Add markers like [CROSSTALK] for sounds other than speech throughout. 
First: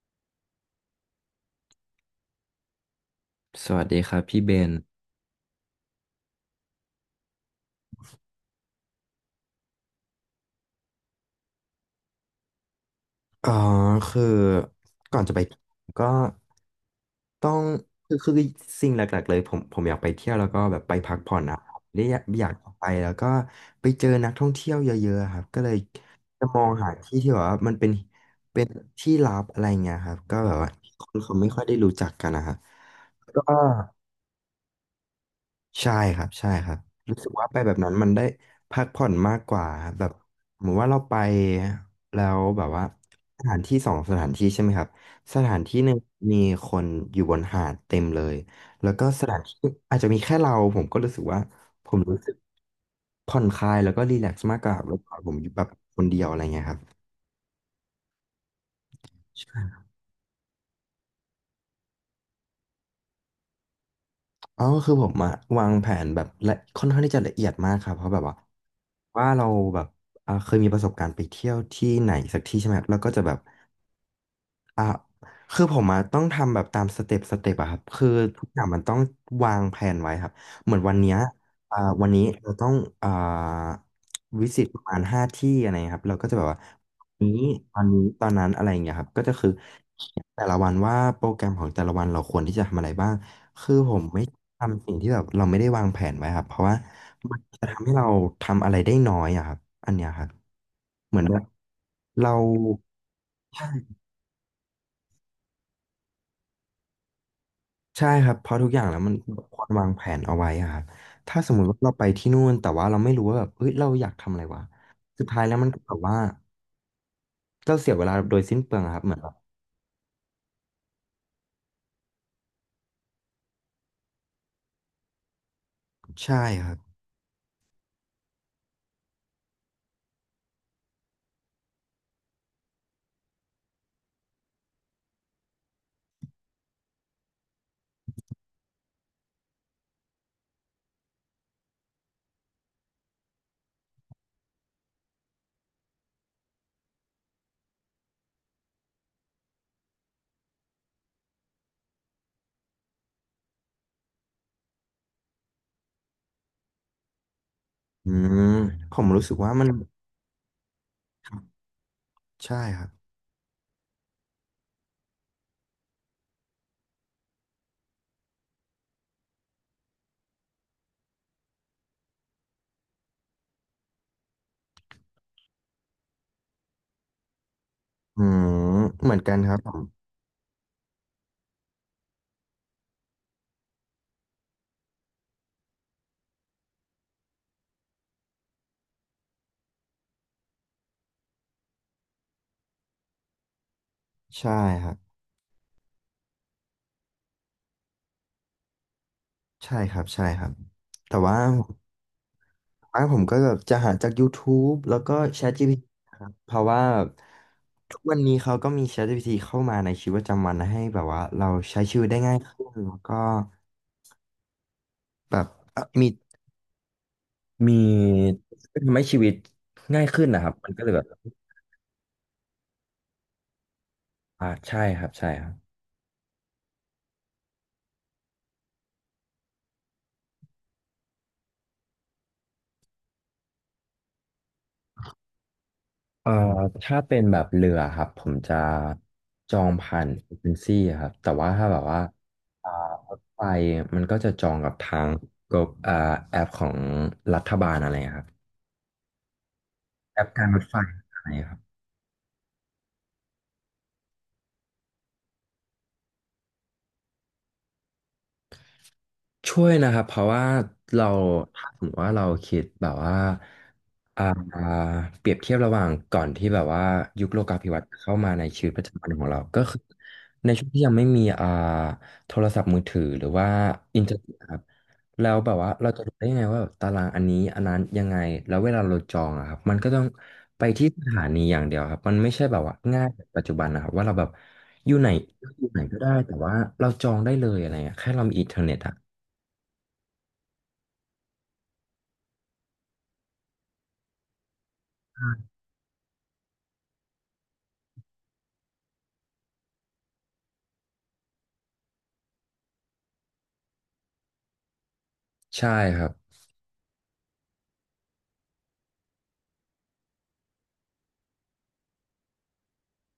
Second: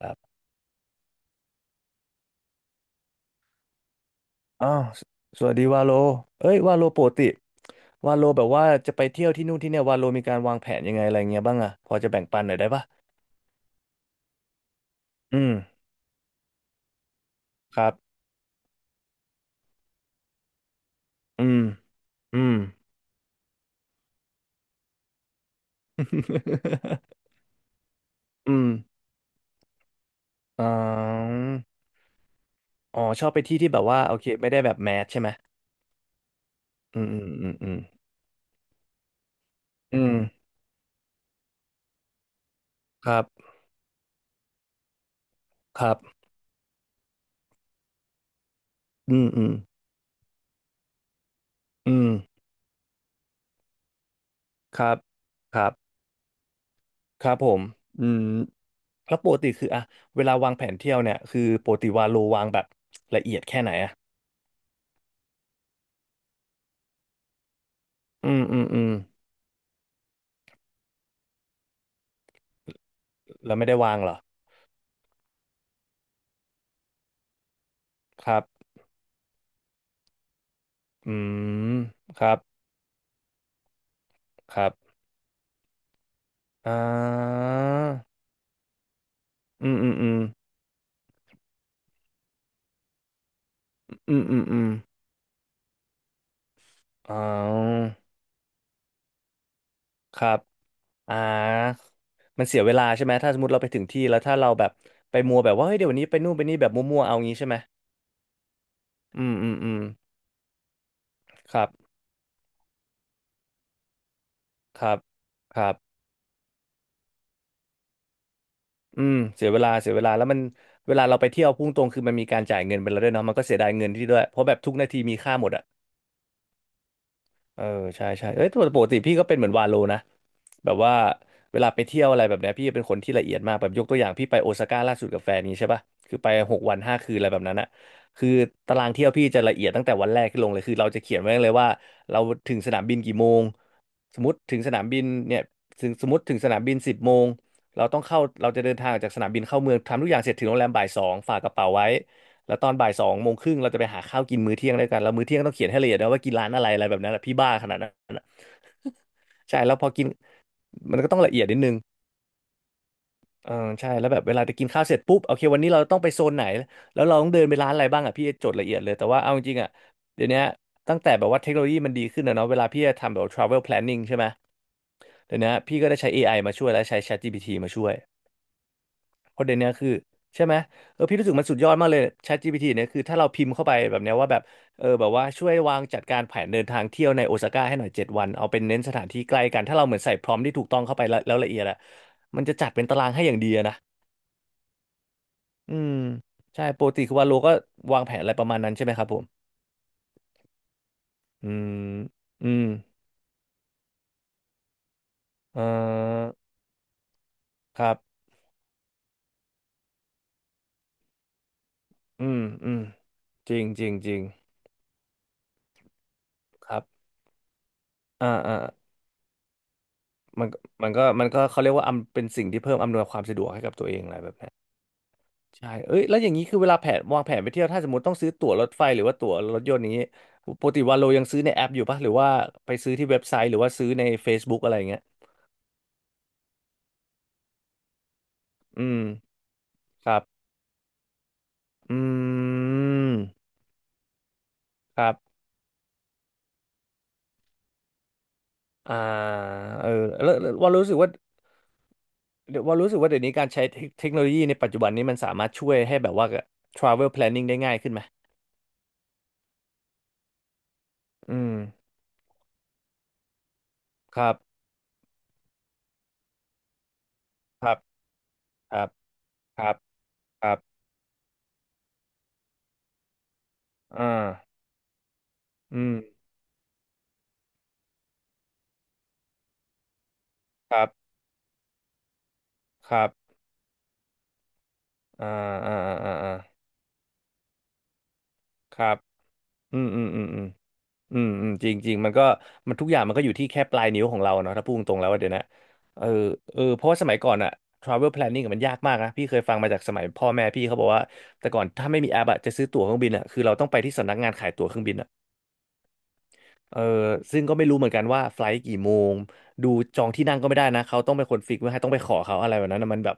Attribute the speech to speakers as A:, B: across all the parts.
A: ครับ
B: สวัสดีครับพี่เบ
A: อ๋อ
B: น
A: สสวัสดีวาโลเอ้ยวาโลปกติวาโลแบบว่าจะไปเที่ยวที่นู่นที่เนี่ยวาโลมีการวางแผนยังไงอะไรเงี้ยบ้างอะพอจะแบ่งปันหน่อยได้ปะ
B: อ๋อคือก่อนจะ
A: อื
B: ไป
A: ม
B: ก็ต้อง
A: ครับ
B: คือสิ่งหลักๆเลยผมอยากไปเที่ยวแล้วก็แบบไปพักผ่อน
A: อื
B: นะ
A: ม
B: ครับได้อยาก
A: อื
B: อยา
A: ม
B: กไปแล้วก็ไปเจอนักท่องเที่ยวเยอะๆครับก็เลยจะมองหาที่
A: [LAUGHS]
B: ที่แบบว่ามันเป็น
A: อื
B: เป็
A: ม
B: นที่ลับอะไรเงี้ยครับก็แบบ
A: อ๋อ
B: ว่าคนเขาไม่ค่อยได้รู้จักกันนะครับ
A: อ๋อชอบไป
B: ก็
A: ที่ที่แบบว่าโอเคไม่ได้แบบแมสใช่ไหม
B: ใช่ครับใช่ครับ
A: อืม
B: รู้
A: อื
B: สึก
A: ม
B: ว่า
A: อืม
B: ไป
A: อื
B: แบบ
A: ม
B: นั้นมันได้พักผ่อนมากกว่าครับ
A: อื
B: แบบ
A: ม
B: เหมือนว่าเราไปแล้วแบบว่า
A: ครับ
B: สถานที่สองสถานที่ใช่ไหมครับสถานที่
A: ค
B: ห
A: รั
B: นึ่ง
A: บ
B: มีคนอยู่บนหาดเต็มเลยแล้วก็
A: อื
B: ส
A: ม
B: ถาน
A: อืม
B: ที่อาจจะมีแค่เราผมก็รู้สึกว่าผ
A: อื
B: ม
A: ม
B: รู้สึกผ่อนคลายแล้วก็รีแลกซ์มากกว่า
A: ค
B: เว
A: รับ
B: ลาผมอยู่
A: ค
B: แบบ
A: รับ
B: คนเดียวอะไรเงี้ยครับ
A: ครับผมอืมแล้วปกติคืออะเวลาวางแผนเที่ยวเนี่ยคือปกติวาโลวางแบบละเอียดแค่ไหนอะ
B: อ๋อคือผมอะวางแผนแบบละค่อนข้างที่จะละเอียดมากครับเพราะแบบ
A: อื
B: ว่า
A: มอืมอืม
B: ว่าเราแบบเคยมีประสบการณ์ไปเที่ยวที่ไหนสักที่ใช่ไหมครับเราก็จะแบบ
A: แล้วไม่ได้วางเหรอ
B: อ่ะคือผมอะต้องทำแบบตามสเต็ปอะครับคือ
A: ครั
B: ทุกอย่าง
A: บ
B: มันต้องวางแผนไว้ครับเหมือนวันเนี้
A: อื
B: ย
A: ม
B: วัน
A: ค
B: นี้
A: รับ
B: เราต้องอ่าวิ
A: ค
B: สิต
A: รับ
B: ประมาณห้าที่อะไรเงี้ยครับเราก็จะแบบว่า
A: อ่
B: นี้
A: า
B: ตอนนี้ตอนนั้นอะไรอย่างเงี้ยครับก็จะคือ
A: อืมอืมอื
B: เขี
A: ม
B: ยนแต่ละวันว่าโปรแกรมของแต่ละวันเราควรที่จะทำอะไรบ้างคือผม
A: อื
B: ไม่
A: มอืมอืม
B: ทำสิ่งที่แบบเราไม่ได้วางแผนไว้ครับเพราะว่า
A: อ๋อ
B: มันจะทำให้เราทำอะไรได้น้อยอะครับอันเนี้ย
A: ค
B: ครับ
A: รับอ่
B: เหมือนแบบ
A: า
B: เรา
A: มันเสียเวลาใช่ไหมถ้าสมมติเราไปถึง
B: ใช่
A: ที่แล้วถ้าเราแบบไปมัวแบบว่าเฮ้ยเดี๋ยววันนี้ไปนู่นไปนี่แบบมัวๆเอางี้ใช่ไหม
B: ใช่ครับเพราะทุกอย่างแล้วมัน
A: อืมอื
B: ค
A: ม
B: วร
A: อืม
B: วางแผนเอาไว้อะครับถ้าสม
A: ค
B: มุ
A: รับ
B: ติว่าเราไปที่นู่นแต่ว่าเราไม่รู้ว่าแบบเฮ้ยเราอยากทำอะไรวะ
A: ครับ
B: สุดท้ายแล้ว
A: ค
B: มัน
A: รับ
B: ก็แบบว่าเราเสียเวลาโดยสิ้นเปลืองอะครั
A: อื
B: บเหมื
A: ม
B: อนแบบ
A: เสียเวลาเสียเวลาแล้วมันเวลาเราไปเที่ยวพุ่งตรงคือมันมีการจ่ายเงินไปแล้วด้วยเนาะมันก็เสียดายเงินที่ด้วยเพราะแบบทุกนาทีมีค่าหมดอะ
B: ใช่ครับ
A: เออใช่ใช่เอ้ยปกติพี่ก็เป็นเหมือนวาโลนะแบบว่าเวลาไปเที่ยวอะไรแบบเนี้ยพี่เป็นคนที่ละเอียดมากแบบยกตัวอย่างพี่ไปโอซาก้าล่าสุดกับแฟนนี้ใช่ป่ะคือไป6 วัน 5 คืนอะไรแบบนั้นอะคือตารางเที่ยวพี่จะละเอียดตั้งแต่วันแรกที่ลงเลยคือเราจะเขียนไว้เลยว่าเราถึงสนามบินกี่โมงสมมติถึงสนามบินเนี่ยถึงสมมติถึงสนามบิน10 โมงเราต้องเข้าเราจะเดินทางออกจากสนามบินเข้าเมืองทำทุกอย่างเสร็จถึงโรงแรมบ่ายสองฝากกระเป๋าไว้ แล้วตอนบ่าย 2 โมงครึ่งเราจะไปหาข้าวกินมื้อเที่ยงด้วยกันแล้วมื้อเที่ยงต้องเขียนให้ละเอียดนะว่ากินร้านอะไรอะไรแบบนั้นแหละพี่บ้าขนาดนั้
B: อื
A: น [LAUGHS] อะ
B: มผมรู้สึกว่า
A: ใช่
B: มัน
A: แล้วพอกินมันก็ต้องละเอียดนิดนึง
B: ใช่ครับ
A: เออใช่แล้วแบบเวลาจะกินข้าวเสร็จปุ๊บโอเควันนี้เราต้องไปโซนไหนแล้วเราต้องเดินไปร้านอะไรบ้างอ่ะพี่จดละเอียดเลยแต่ว่าเอาจริงๆอ่ะเดี๋ยวนี้ตั้งแต่แบบว่าเทคโนโลยีมันดีขึ้นนะเนาะเวลาพี่จะทำแบบ travel planning ใช่ไหมเดี๋ยวนี้พี่ก็ได้ใช้เอไอมาช่วยและใช้ ChatGPT มาช่วย
B: อืมเหมือนกั
A: เพ
B: น
A: ราะ
B: ค
A: เดี๋
B: รั
A: ย
B: บ
A: ว
B: ผ
A: นี้
B: ม
A: คือใช่ไหมเออพี่รู้สึกมันสุดยอดมากเลย ChatGPT เนี่ยคือถ้าเราพิมพ์เข้าไปแบบเนี้ยว่าแบบเออแบบว่าช่วยวางจัดการแผนเดินทางเที่ยวในโอซาก้าให้หน่อย7 วันเอาเป็นเน้นสถานที่ใกล้กันถ้าเราเหมือนใส่พรอมที่ถูกต้องเข้าไปแล้วแล้วละเอียดอะมันจะจัดเป็นตารางให้อย่างดีอะนะ
B: ใช่ครับ
A: อืมใช่ปกติคือว่าโลก็วางแผนอะไรประมาณนั้นใช่ไหมครับผม
B: ใช่ครับใช่ครับแต่ว่า
A: อืมอืม
B: ผมก็แบบจะหาจาก YouTube แล้วก็
A: เอ่
B: ChatGPT นะค
A: อ
B: รับเพราะว่า
A: ครั
B: ทุ
A: บ
B: กวันนี้เขาก็มี ChatGPT เข้ามาในชีวิตประจำวันให้แบบว่าเราใช้ชีวิตได้
A: อื
B: ง่าย
A: ม
B: ขึ้
A: อื
B: น
A: ม
B: แล้วก็
A: จริงจริงจริง
B: แบบเอ่อมี
A: ครับ
B: มี
A: อ่าอ่า
B: ทำให้ชีวิตง่ายขึ้นนะค
A: มัน
B: รับมันก็เลยแบบ
A: มันก็เขาเรียกว่าเป็นสิ่งที่เพิ่มอำนวยความสะดวกให้กับตัวเองอะไรแบบนั้น
B: ใช่ครับใช่ครับ
A: ใช่เอ้ยแล้วอย่างนี้คือเวลาแผนวางแผนไปเที่ยวถ้าสมมติต้องซื้อตั๋วรถไฟหรือว่าตั๋วรถยนต์นี้ปกติวันโลยังซื้อในแอปอยู่ปะหรือว่าไปซื้อที่เว็บไซต์หรือว่าซื้อใน Facebook อะไรอย่างเงี้ย
B: เอ่อถ้าเป็นแบบเรือครับผมจะ
A: อืม
B: จองผ่าน
A: ครับ
B: เอเจนซี่ครับแต่ว่าถ้าแบบ
A: อื
B: ว่าอ่ารถ
A: ม
B: ไฟมันก็จะจองกับทา
A: ค
B: ง
A: รับ
B: กบอ่าแอปของรัฐบาลอะไรครับ
A: อ่าเออ
B: แอป
A: แล้ว
B: การ
A: แล้ว
B: ลด
A: ว่า
B: ไฟ
A: รู้สึกว่า
B: อะไรครับ
A: เดี๋ยวว่ารู้สึกว่าเดี๋ยวนี้การใช้เทคโนโลยีในปัจจุบันนี้มันสามารถช่วยให้แบบว่า travel planning ได้ง่ายขึ้นไหม
B: ช่วยนะครับเพราะว่าเรา
A: อื
B: ถ้าสม
A: ม
B: มติว่าเราคิดแบบว่า
A: ค
B: อ่า
A: รับ
B: เปรียบเทียบระหว่างก่อนที่แบบว่ายุคโลกา
A: ค
B: ภิ
A: รั
B: วั
A: บ
B: ตน์เข้ามาในชีวิต
A: ค
B: ป
A: รั
B: ระ
A: บ
B: จำวันของเรา
A: ค
B: ก็
A: รับ
B: คือ
A: ค
B: ใน
A: รั
B: ช่วง
A: บ
B: ที่ยังไม่มีโทรศัพท์มือถือหรือว่าอิน
A: อ่
B: เทอร์
A: า
B: เน็ตครับแล้วแบบว่า
A: อื
B: เราจะรู้
A: ม
B: ได้ยังไงว่าแบบตารางอันนี้อันนั้นยังไงแล้วเวลาเราจองอะครับมันก็ต้องไป
A: ครั
B: ที่ส
A: บ
B: ถานีอย่างเดียวครับมันไม่ใช่แบบว่า
A: ค
B: ง่า
A: รั
B: ย
A: บ
B: แบบปัจจุบันนะครับว่าเราแบบอยู่ไหน
A: อ่า
B: อยู่
A: อ่า
B: ไหนก็ได้
A: อ่าอ่า
B: แต่ว่าเราจองได้เลยอะไรเงี้ยแค่เรามีอินเทอร์เน็
A: ค
B: ต
A: รั
B: อะ
A: บ อืมอืมอืมอืมอืมอืมจริงจริงมันก็มันทุกอย่างมันก็อยู่ที่แค่ปลายนิ้วของเราเนาะถ้าพูดตรงๆแล้วว่าเดี๋ยวนะเออเออเพราะว่าสมัยก่อนอะ travel planning อะมันยากมากนะพี่เคยฟังมาจากสมัยพ่อแม่พี่เขาบอกว่าแต่ก่อนถ้าไม่มีแอปอะจะซื้อตั๋วเครื่องบินอะคือเราต้องไปที่สำนักงานขายตั๋วเครื่องบินอะ
B: ใช่ครับ
A: เออซึ่งก็ไม่รู้เหมือนกันว่าไฟล์กี่โมงดูจองที่นั่งก็ไม่ได้นะเขาต้องเป็นคนฟิกไว้ให้ต้องไปขอเขาอะไรแบบนั้นนะมันแบบ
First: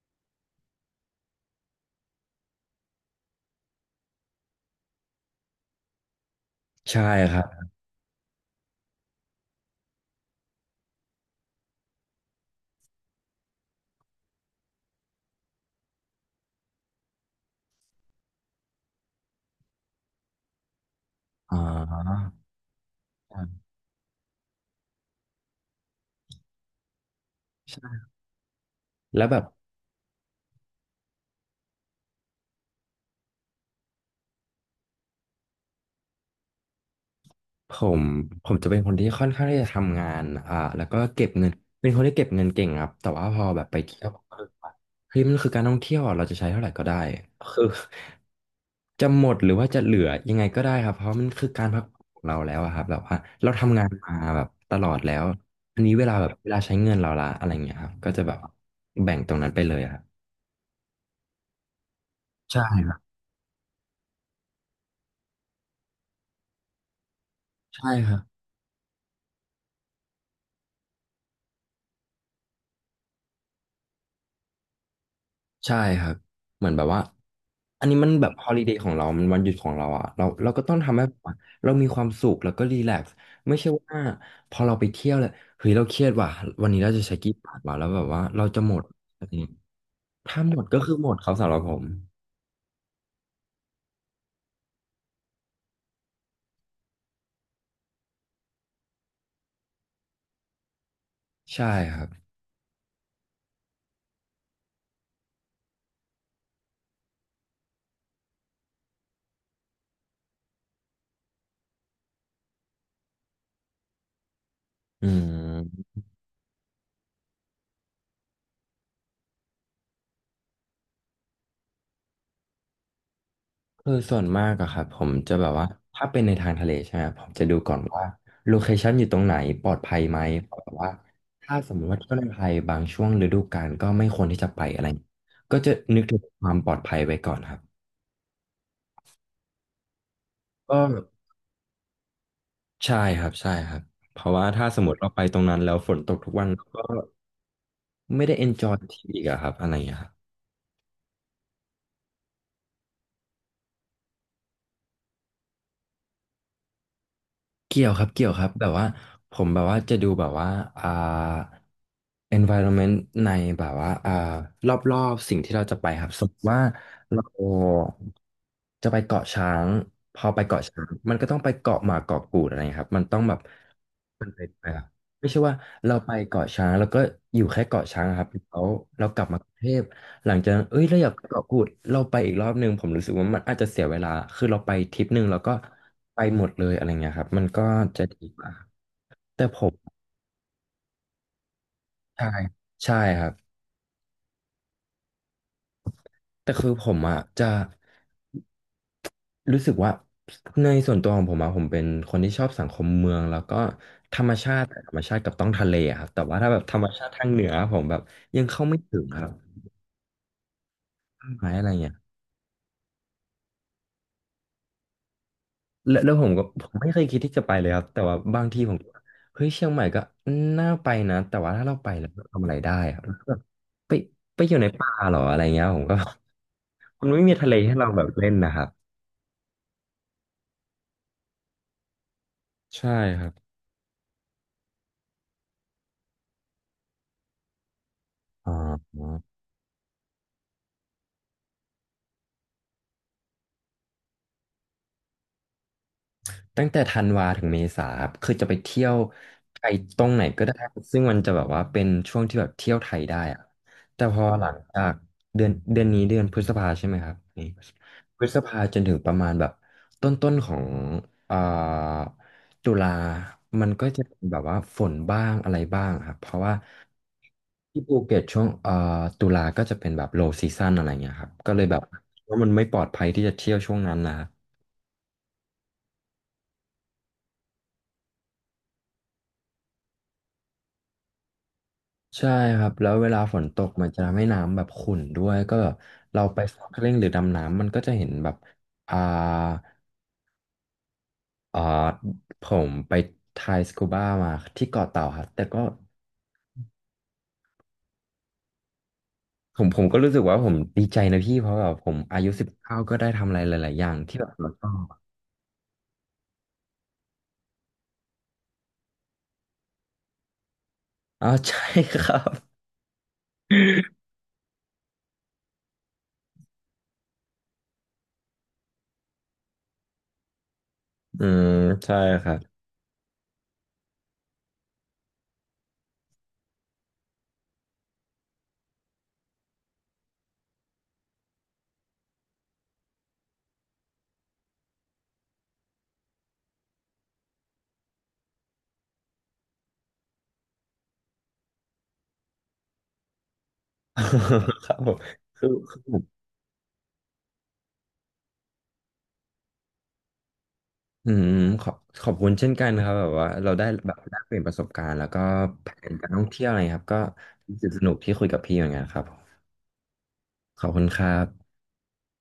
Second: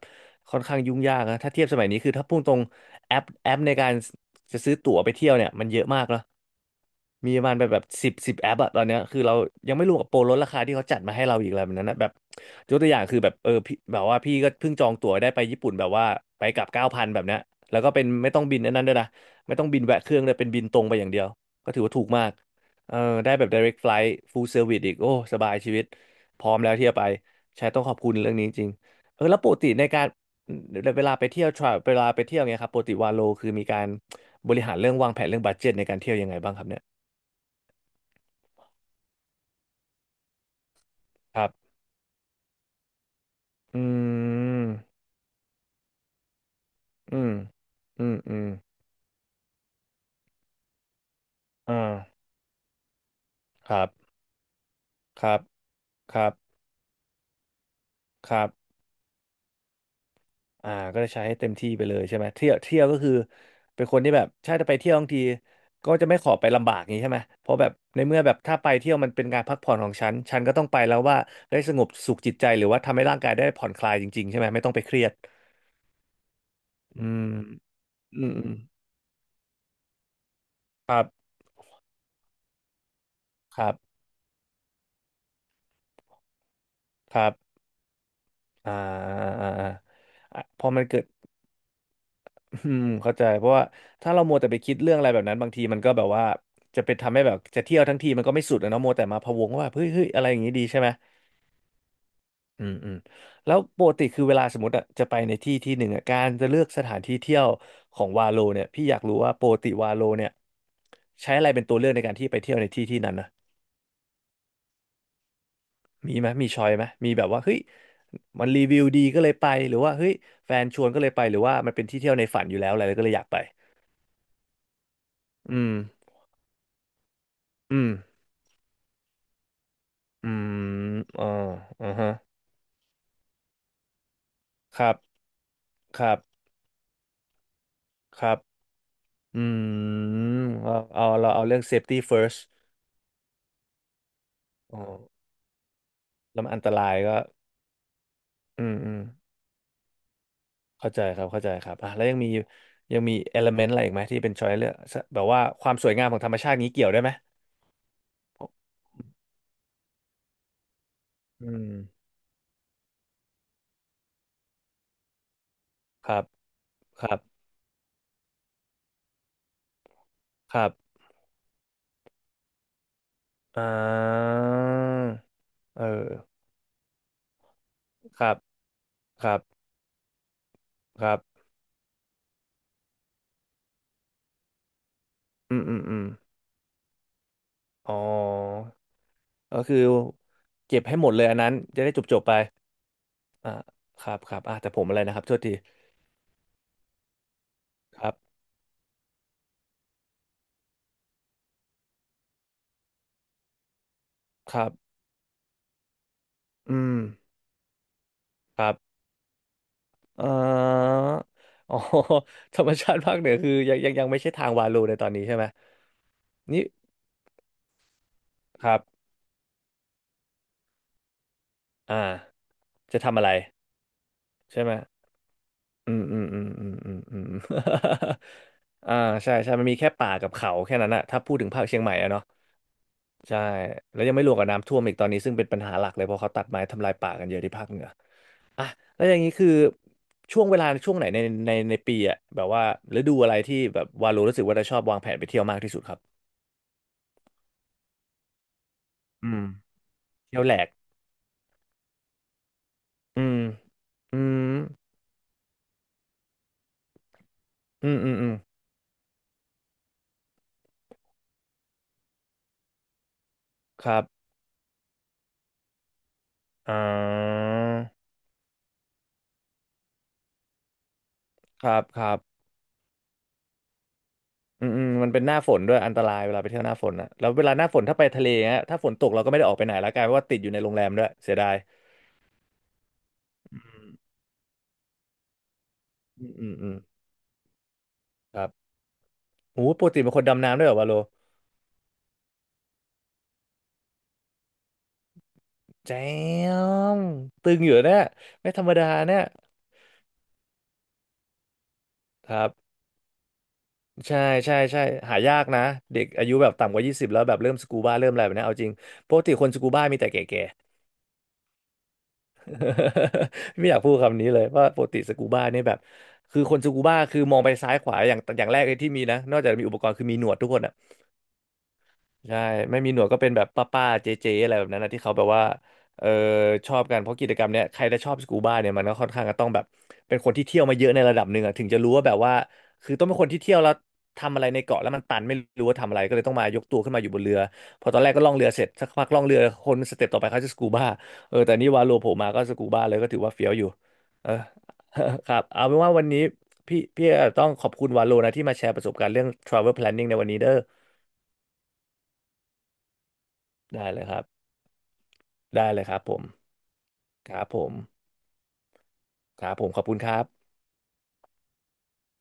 A: ค่อนข้างยุ่งยากนะถ้าเทียบสมัยนี้คือถ้าพูดตรงแอปในการจะซื้อตั๋วไปเที่ยวเนี่ยมันเยอะมากแล้ว
B: ใช่
A: มี
B: ค
A: ป
B: รั
A: ระมาณแบ
B: บ
A: บแบบสิบแอปอะตอนเนี้ยคือเรายังไม่รวมกับโปรลดราคาที่เขาจัดมาให้เราอีกอะไรแบบนั้นนะแบบยกตัวอย่างคือแบบพี่แบบว่าพี่ก็เพิ่งจองตั๋วได้ไปญี่ปุ่นแบบว่าไปกลับเก้าพันแบบเนี้ยแล้วก็เป็นไม่ต้องบินอันนั้นด้วยนะไม่ต้องบินแวะเครื่องเลยเป็นบินตรงไปอย่างเดียว
B: อ๋
A: ก็ถือว่าถูกมา
B: อ
A: กเออได้แบบ direct flight full service อีกโอ้สบายชีวิตพร้อมแล้วที่จะไปใช่ต้องขอ
B: ใช่
A: บคุณเรื่องนี้จริงๆ
B: แล้วแบ
A: แล้ว
B: บ
A: ปกติในการเวลาไปเที่ยวทราเวลาไปเที่ยวเงี้ยครับปกติวาโลคือมีการบริหารเรื่องวางแผนเรื่องบัดเจ็ตในการเที่ยวยังไงบ้างครับเนี่ย
B: ผมผมจะเป็นคนที่ค่อนข้างที่จะทำงานแล้วก็เก็บ
A: ค
B: เงิ
A: รั
B: น
A: บ
B: เป็นคนที่เก็บเงินเก่งครับแต่ว่าพอแบบไป
A: อื
B: เที่ยวผมก็คือว่า
A: ม
B: เฮ้ยมันคือการท่องเที่ยวอะเราจะใช้เท่าไหร่ก็ได้
A: อืม
B: คือ
A: อืมอืม
B: [LAUGHS] จะหมดหรือว่าจะเหลือยังไงก็ได้ครับเพราะมันคือการ
A: อ่
B: พักผ่อนข
A: า
B: องเราแล้วอะครับแบบว่าเรา
A: ค
B: ทำ
A: รั
B: งาน
A: บ
B: มาแบบตลอดแล้
A: ค
B: ว
A: รับ
B: อันนี้เว
A: ค
B: ลาแบ
A: รั
B: บ
A: บ
B: เวลาใช้เงินเราละอะไรอย่างเงี้ยครับก็จะ
A: ค
B: แบบ
A: รับ
B: แบ่งตรงนั้นไปเลยอะครับ
A: อ่าก็จะใช้ให้เต็มที่ไปเลยใช่ไหมเที่ยว
B: ใช่
A: เที่ยว
B: ครั
A: ก็
B: บ
A: คือเป็นคนที่แบบ ใช่ถ้าไปเที่ยวบางทีก็จะไม่ขอไปลำบากอย่างนี้ใช่ไหมเพราะแบบ
B: ใช่
A: ใน
B: ครั
A: เมื่อ
B: บ
A: แบบถ้าไปเที่ยวมันเป็นการพักผ่อนของฉันฉันก็ต้องไปแล้วว่าได้สงบสุขจิตใจหรือว่าทำให้ร่างกายได้ผ่อนคลายจริงๆใช่ไหมไม่ต้องไปเครียด
B: ใช่ครับเหมือนแบบว่า
A: อืม
B: อันนี้มัน
A: อื
B: แบ
A: ม
B: บ
A: อื
B: ฮอ
A: ม
B: ลิเดย์ของเรามันวันหยุดของเราอะเราเราก็ต้อง
A: ค
B: ทำ
A: รั
B: ให้แบบ
A: บ
B: ว่าเรามีความสุขแล้วก็รีแลกซ์ไม่
A: ค
B: ใช่
A: รับ
B: ว่าพอเราไปเที่ยวแล้วเฮ้ยเราเครียดว่ะวันนี้เราจะใช้
A: ครั
B: กี่บาท
A: บ
B: วะแล้วแบบว่าเราจะห
A: อ่า
B: มดอะไรอย่าง
A: อ่าอ่า
B: เงี้ย
A: อ่า
B: ถ้าหม
A: พ
B: ด
A: อ
B: ก็
A: มัน
B: คือ
A: เกิด
B: หมดเขาสำหรับผม
A: อืมเข้าใจเพราะว่าถ้าเรามัวแต่ไปคิดเรื่องอะไรแบบนั้นบางทีมันก็แบบว่าจะไปทำให้แบบจะเที่ยวทั้งทีมันก็ไม่สุดนะเนาะมัวแต่มาพะวงว่าเฮ้ยเฮ้ยอะไรอย่างนี้ดีใช่ไหม
B: ใช่ครับ
A: อืมอืมแล้วปกติคือเวลาสมมติอะจะไปในที่ที่หนึ่งอะการจะเลือกสถานที่เที่ยวของวาโลเนี่ยพี่อยากรู้ว่าปกติวาโลเนี่ยใช้อะไรเป็นตัวเลือกในการที่ไปเที่ยวในที่ที่นั้นนะ
B: อืม
A: มีไหมมีชอยไหมมีแบบว่าเฮ้ยมันรีวิวดีก็เลยไปหรือว่าเฮ้ยแฟนชวนก็เลยไปหรือว่ามันเป็นที่เที่ยวในฝันอยู่แล้วอะไรก็เลยอยากไป
B: คือส่วนมากอะครับผมจะแบบ
A: อื
B: ว่า
A: ม
B: ถ้าเป็นในทางทะเลใช่ไหมครับผมจะดูก่
A: อื
B: อน
A: ม
B: ว่าโลเคชันอยู่ตรงไหนปลอดภัยไหม
A: อื
B: เพราะแบบว่า
A: มอ๋อ
B: ถ้าสมม
A: อ่า
B: ติว่า
A: ฮะ
B: เที่ยวในไทยบางช่วงฤดูกาลก็ไม่ควรที่จะไปอะ
A: ค
B: ไร
A: รับ
B: ก็จะนึ
A: ค
B: ก
A: รั
B: ถึ
A: บ
B: งความปลอดภัยไว้ก่อนครับ
A: ครับอืมเรา
B: ก็
A: เอาเราเอาเรื่อง safety first
B: ใช่ครับใช่ครับเพราะว่าถ้า
A: อ๋
B: ส
A: อ
B: มมติเราไปตรงนั้นแล้วฝนตกทุก
A: แล้ว
B: วัน
A: มันอันต
B: ก็
A: รายก็
B: ไม่ได้
A: อื
B: enjoy
A: มอืม
B: ที่อีกอะครับอะไรอย่างเงี้ยครับ
A: เข้าใจครับเข้าใจครับอ่ะแล้วยังมียังมี element อะไรอีกไหมที่เป็น choice เลือกแบบว่าความสวยงามของธรรมชาตินี้เกี่ยวได้ไหม
B: เกี่ยวครับเกี่ยวครับแบบว่าผมแบบว่าจะดูแบบว่าอ่า
A: อืม
B: environment ในแบบว่ารอบๆสิ่งที่เราจะไปค
A: ค
B: รับ
A: รั
B: ส
A: บ
B: มมติว่า
A: ครับ
B: เราจะไปเกาะช้างพอไป
A: ค
B: เกาะ
A: รับ
B: ช้างมันก็ต้องไปเกาะหมาเกาะกูดอะไรเงี้ยครับมันต้องแบบ
A: อ่
B: มัน
A: า
B: เป็นไปอ่ะไม่ใช่ว่าเราไป
A: อ
B: เกาะช้างแล้วก็อยู่แค่เกาะช้างอะค
A: ค
B: รับ
A: รับ
B: แล้วเรากลั
A: ค
B: บ
A: รั
B: มากรุง
A: บ
B: เทพหลังจากนั้นเอ้ยเรา
A: ค
B: อยาก
A: รับ
B: ไปเกาะกูดเราไปอีกรอบหนึ่งผมรู้สึกว่ามันอาจจะเสียเวลาคือเราไปทริปหนึ่งแล้วก็
A: อืมอืมอืม
B: ไปหมดเลยอะไรเงี้ยครับมันก็
A: อ๋อ
B: จะดีกว่าแต่ผ
A: ก็
B: ม
A: คือเก็บให้หมดเลยอันนั้นจะได้จบจบ
B: ใช่
A: ไป
B: ใช่ครับ
A: อ่าครับครับอ่าแต่ผมอะไรนะครับโทษที
B: แต่คือผมอ่ะจะ
A: ครับ
B: รู้สึกว่าในส่วนตัวของผมอ่ะผมเป็นคนที่ชอบสังคมเมืองแล้วก็ธรรมชา
A: ครั
B: ติแต่ธร
A: บ
B: รมชาติกับต้องทะเลอะครับแต่ว่าถ้าแบบธ
A: อื
B: รรม
A: ม
B: ชาติทางเหนือผมแบบยัง
A: ค
B: เข้า
A: รับ
B: ไม่ถึงครับ
A: เอ่อ
B: ต้นไม้อะไร
A: [LAUGHS] อ๋อ
B: เงี้ย
A: [LAUGHS] ธรรมชาติภาคเหนือคือยังไม่ใช่ทางวาลูในตอนนี้ใช่ไหม
B: แล้วผมก็
A: นี่
B: ผมไม่เคยคิดที่จะไปเลยครับแต่ว่าบางที
A: ค
B: ผ
A: รั
B: ม
A: บ
B: ก็เฮ้ยเชียงใหม่ก็น่าไปนะแต่ว่าถ้าเราไป
A: อ่า
B: แล้วเราทำอะไรได้ค
A: จะ
B: รับ
A: ทำอะไร
B: แบบไปไปอยู่
A: ใช่
B: ใน
A: ไหม
B: ป่าเหรออะไรเงี้ยผม
A: อื
B: ก็
A: มอืมอืมอืมอืม
B: [LAUGHS] มัน
A: อื
B: ไม่
A: ม
B: มีทะเลให้เรา
A: [LAUGHS]
B: แบบเล่นนะครับ
A: อ่าใช่ใช่มันมีแค่ป่ากับเขาแค่นั้นอะถ้าพูดถึงภาคเชียงใหม่อะเนาะ
B: ใช่ครับ
A: ใช่แล้วยังไม่รวมกับน้ำท่วมอีกตอนนี้ซึ่งเป็นปัญหาหลักเลยเพราะเขาตัดไม้ทำลายป่ากันเยอะที่ภาคเหนือ
B: อ๋อ
A: อ่ะแล้วอย่างนี้คือช่วงเวลาช่วงไหนในในปีอ่ะแบบว่าฤดูอะไรที่แบบวาโลรู้สึกว่าจะชอบวางแผนไปเที่ยวมากที่สุดครับ
B: ตั้งแต่ธันวาถึงเมษาครับคือจะไปเที่ยว
A: อืม
B: ไทยตรงไหน
A: เที่ย
B: ก็
A: วแหล
B: ได้
A: ก
B: ซึ่งมันจะแบบว่าเป็นช่วงที่แบบเที่ยวไทยได้
A: อืม
B: อะแต่พ
A: อื
B: อหลั
A: ม
B: งจากเดือนนี้เดือนพฤษภาใช่ไหมครับนี่
A: อืมอืม
B: พฤ
A: อืม
B: ษภาจนถึงประมาณแบบต้นของอ่าตุลา มันก็
A: ครั
B: จะ
A: บ
B: เป็นแบบว่าฝนบ้างอะไรบ้างครับเพราะว่า
A: อ่า
B: ที่ภูเก็ตช่วงตุลาก็จะเป็นแบบ low season อะไรเงี้ยครับก็เล
A: ค
B: ยแบ
A: รั
B: บ
A: บครับ
B: ว่ามันไม่ปลอดภัยที่จะเที่ยวช่วงนั้นนะครับ
A: อืมอืมมันเป็นหน้าฝนด้วยอันตรายเวลาไปเที่ยวหน้าฝนนะแล้วเวลาหน้าฝนถ้าไปทะเลเงี้ยถ้าฝนตกเราก็ไม่ได้ออกไปไหนแล้วกลายเป็นว่าติดอยู่ในโรงแรมด้วยเสียดาย
B: ใช่ครับแล้วเวลาฝนตกมันจะทำให้น้ำแบบขุ่นด้วยก็แบบเรา
A: อืม
B: ไป
A: อืม
B: ส
A: อืม
B: norkeling หรือดำน้ำมันก็จะเห็นแบบ
A: ครับ
B: อ่า
A: โอ้ปกติเป็นคนดำน้ำด้วยเหรอวะโล
B: เอ่อผมไปไทยสกูบ้ามาที่เกาะเต่าครับแต่ก็
A: แจมตึงอยู่เนี่ยไม่ธรรมดาเนี่ย
B: ผมก็รู้สึกว่าผมดีใจนะพี่เพราะแบบผมอายุ
A: ค
B: สิ
A: รั
B: บ
A: บ
B: เก้าก็ได้ทำอะไรหลายๆอย่างที่
A: ใช่
B: แบบเรา
A: ใช่
B: ชอ
A: ใช่
B: บอะ
A: หายากนะเด็กอายุแบบต่ำกว่ายี่สิบแล้วแบบเริ่มสกูบ้าเริ่มอะไรแบบเนี้ยเอาจริงปกติคนสกูบ้ามีแต่แก่
B: อ๋อใช่ครับ
A: ๆ [LAUGHS] ไม่อยากพูดคำนี้เลยว่าปกติสกูบ้านี่แบบคือคนสกูบ้าคือมองไปซ้ายขวาอย่างแรกเลยที่มีนะนอกจากมีอุปกรณ์คือมีหนวดทุกคนอะ
B: อืมใช่ครั
A: ใช่
B: บ
A: ไม่มีหนวดก็เป็นแบบป้าๆเจ๊ๆอะไรแบบนั้นนะที่เขาแบบว่าเออชอบกันเพราะกิจกรรมเนี้ยใครจะชอบสกูบ้าเนี่ยมันก็ค่อนข้างจะต้องแบบเป็นคนที่เที่ยวมาเยอะในระดับหนึ่งอะถึงจะรู้ว่าแบบว่าคือต้องเป็นคนที่เที่ยวแล้วทำอะไรในเกาะแล้วมันตันไม่รู้ว่าทำอะไรก็เลยต้องมายกตัวขึ้นมาอยู่บนเรือพอตอนแรกก็ล่องเรือเสร็จสักพักล่องเรือคนสเต็ปต่อไปเขาจะสกูบ้าแต่นี่วาโลโผล่มาก็สกูบ้าเลยก็ถือว่าเฟี้ยวอยู่เออ
B: [LAUGHS] ครับผม
A: [LAUGHS] ครับ
B: คือ
A: เอาเป็
B: คือ
A: น
B: ผ
A: ว่า
B: ม
A: วันนี้พี่ต้องขอบคุณวาโลนะที่มาแชร์ประสบการณ์เรื่อง travel planning ในวันนี้เด้อ
B: อืมขอบขอบคุณเช่นกันครับแบบว่าเราได้
A: ได้
B: แบบ
A: เลยค
B: ได้
A: รับ
B: เปลี่ยนประสบการณ์แล้วก็
A: ได้
B: แผ
A: เลยค
B: น
A: รับ
B: การ
A: ผ
B: ท่
A: ม
B: องเที่ยวอะไรครับก็
A: ครับ
B: รู้
A: ผ
B: สึก
A: ม
B: สนุกที่คุยกับพี่เหมือนกันครับ
A: ครับผม ขอบคุณครับ
B: ขอบคุณครับ